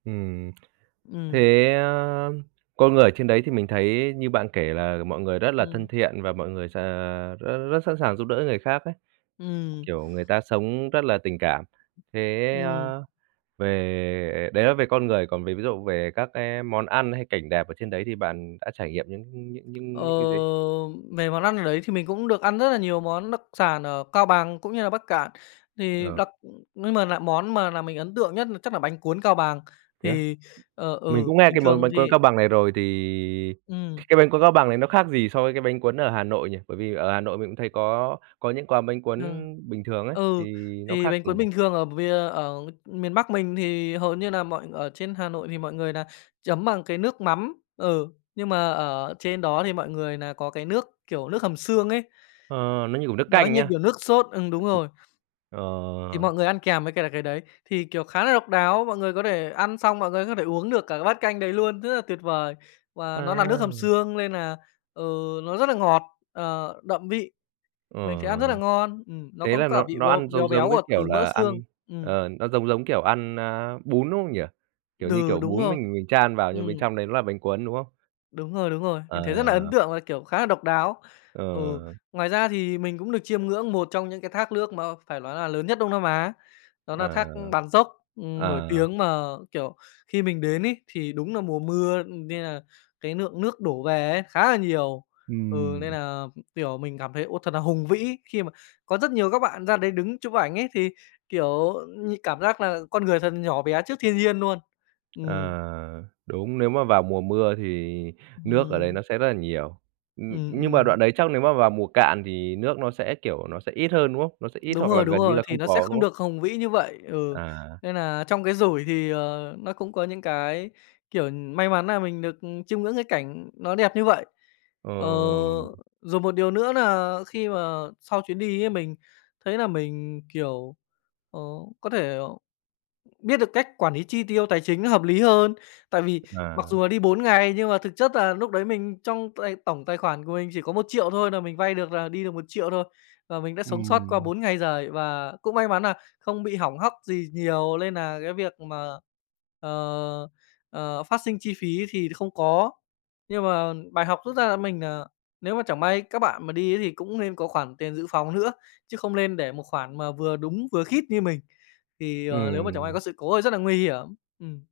Ừm. Ừm. Thế á con người ở trên đấy thì mình thấy như bạn kể là mọi người rất là thân Ừm. thiện, và mọi người s à, rất rất sẵn sàng giúp đỡ người khác ấy, Ừm. kiểu, người ta sống rất là tình cảm. Thế Ừm. á về đấy là về con người, còn về ví dụ về các cái món ăn hay cảnh đẹp ở trên đấy thì bạn đã trải nghiệm những những những Ờ, những những cái gì? về món ăn ở đấy thì mình cũng được ăn rất là nhiều món đặc sản ở Cao Bằng cũng như là Bắc Kạn. Thì Ờ. đặc nhưng m lại món mà làm mình ấn tượng nhất là chắc là bánh cuốn Cao Bằng. Thế á? Thì, ờ, Mình ừ, cũng nghe bình cái món thường bánh cuốn Cao thì Bằng này rồi, thì Ừm. cái bánh cuốn Cao Bằng này nó khác gì so với cái bánh cuốn ở Hà Nội nhỉ? Bởi vì ở Hà Nội mình cũng thấy có có những quán bánh cuốn Thường bình thường ấy, thì ừ, nó thì khác bánh gì cuốn nhỉ? bình thường ở vìa ở miền Bắc mình thì hầu như nà mọi ở trên Hà Nội thì mọi người nà chấm bằng cái nước mắm. Ừ, nhưng mà ở trên đó thì mọi người nà có cái nước, kiểu, nước hầm xương ấy. Ờ, nó như, kiểu, nước Nó canh như á? kiểu nước sốt ừm, đúng rồi. Ừm, Thì ờ. mọi người ăn kèm với cả cái đấy. Thì, kiểu, khá là độc đáo, mọi người có thể ăn xong mọi người có thể uống được cả cái bát canh đấy luôn, rất là tuyệt vời. Và nó nà nước À. hầm xương nên nà, ừ, nó rất là ngọt, ờ, đậm vị. Ờ. Mình sẽ ăn rất là ngon, ừm, nó Thế cắn là cả nó vị nó béo ăn béo giống giống béo cái ở kiểu từ mỡ là xương, ăn ừm. ờ, nó giống giống kiểu ăn, a, bún, đúng không nhỉ? Kiểu như, Đừ, kiểu, đúng bún rồi, mình mình chan vào nhưng bên ừm. trong đấy nó là bánh cuốn, đúng không? Đúng rồi, đúng rồi, mình thấy rất nà ấn Ờ. tượng và, kiểu, khá nà độc đáo. Ừ, Ờ. ngoài ra thì mình cũng được chiêm ngưỡng một trong những cái thác nước mà phải lói là lớn nhất Đông Nam Á, đó nà thác Ờ, Bản Giốc, ừm, nổi ờ. tiếng, mà, kiểu, khi mình đến ấy thì đúng nà mùa mưa, ừm, nên là cái lượng nước đổ về ấy khá là nhiều. Ừ, nên Ừm. nà, kiểu, mình cảm thấy, ô, thật nà hùng vĩ. Khi mà có rất nhiều các bạn ra đấy đứng chụp ảnh ấy thì, kiểu như, cảm giác là con người thật nhỏ bé trước thiên nhiên luôn. Ờ, Ừm. đúng, nếu mà vào mùa mưa thì nước ở đấy Ừm. nó sẽ rất là nhiều. Ừm, Ừm, nhưng mà ừm đoạn đấy chắc nếu mà vào mùa cạn thì nước nó sẽ, kiểu, nó sẽ ít hơn, đúng không? Nó sẽ ít Đúng hoặc là rồi, đúng gần như rồi, là không thì nó sẽ có, đúng không không? được hùng vĩ như vậy, ừ, À. nên nà trong cái rủi thì, ờ, nó cũng có những cái, kiểu, may mắn nà mình được chiêm ngưỡng cái cảnh nó đẹp như vậy. Ờ, Ừm. rồi một điều nữa nà khi mà sau chuyến đi ấy mình thấy là mình, kiểu, ờ, có thể, ờ, biết được cách quản lý chi tiêu tài chính nó hợp lý hơn. Tại vì mặc À. dù là đi 4 ngày nhưng mà thực chất là núc đấy mình trong tài tổng tài khoản của mình chỉ có 1.000.000 thôi nà mình vay được là đi được 1.000.000 thôi. Và mình đã sống sót qua Ừm. 4 ngày giời và cũng may mắn nà không bị hỏng hóc gì nhiều lên nà cái việc mà, ờ, ờ, phát sinh chi phí thì không có. Nhưng mà bài học rút ra là mình, à, nếu mà chẳng may các bạn mà đi ấy thì cũng nên có khoản tiền dự phòng nữa, chứ không lên để một khoản mà vừa đúng, vừa khít như mình. Thì, ờ, lếu mà chẳng may Ừm. có sự cố thì rất là nguy hiểm, ừm.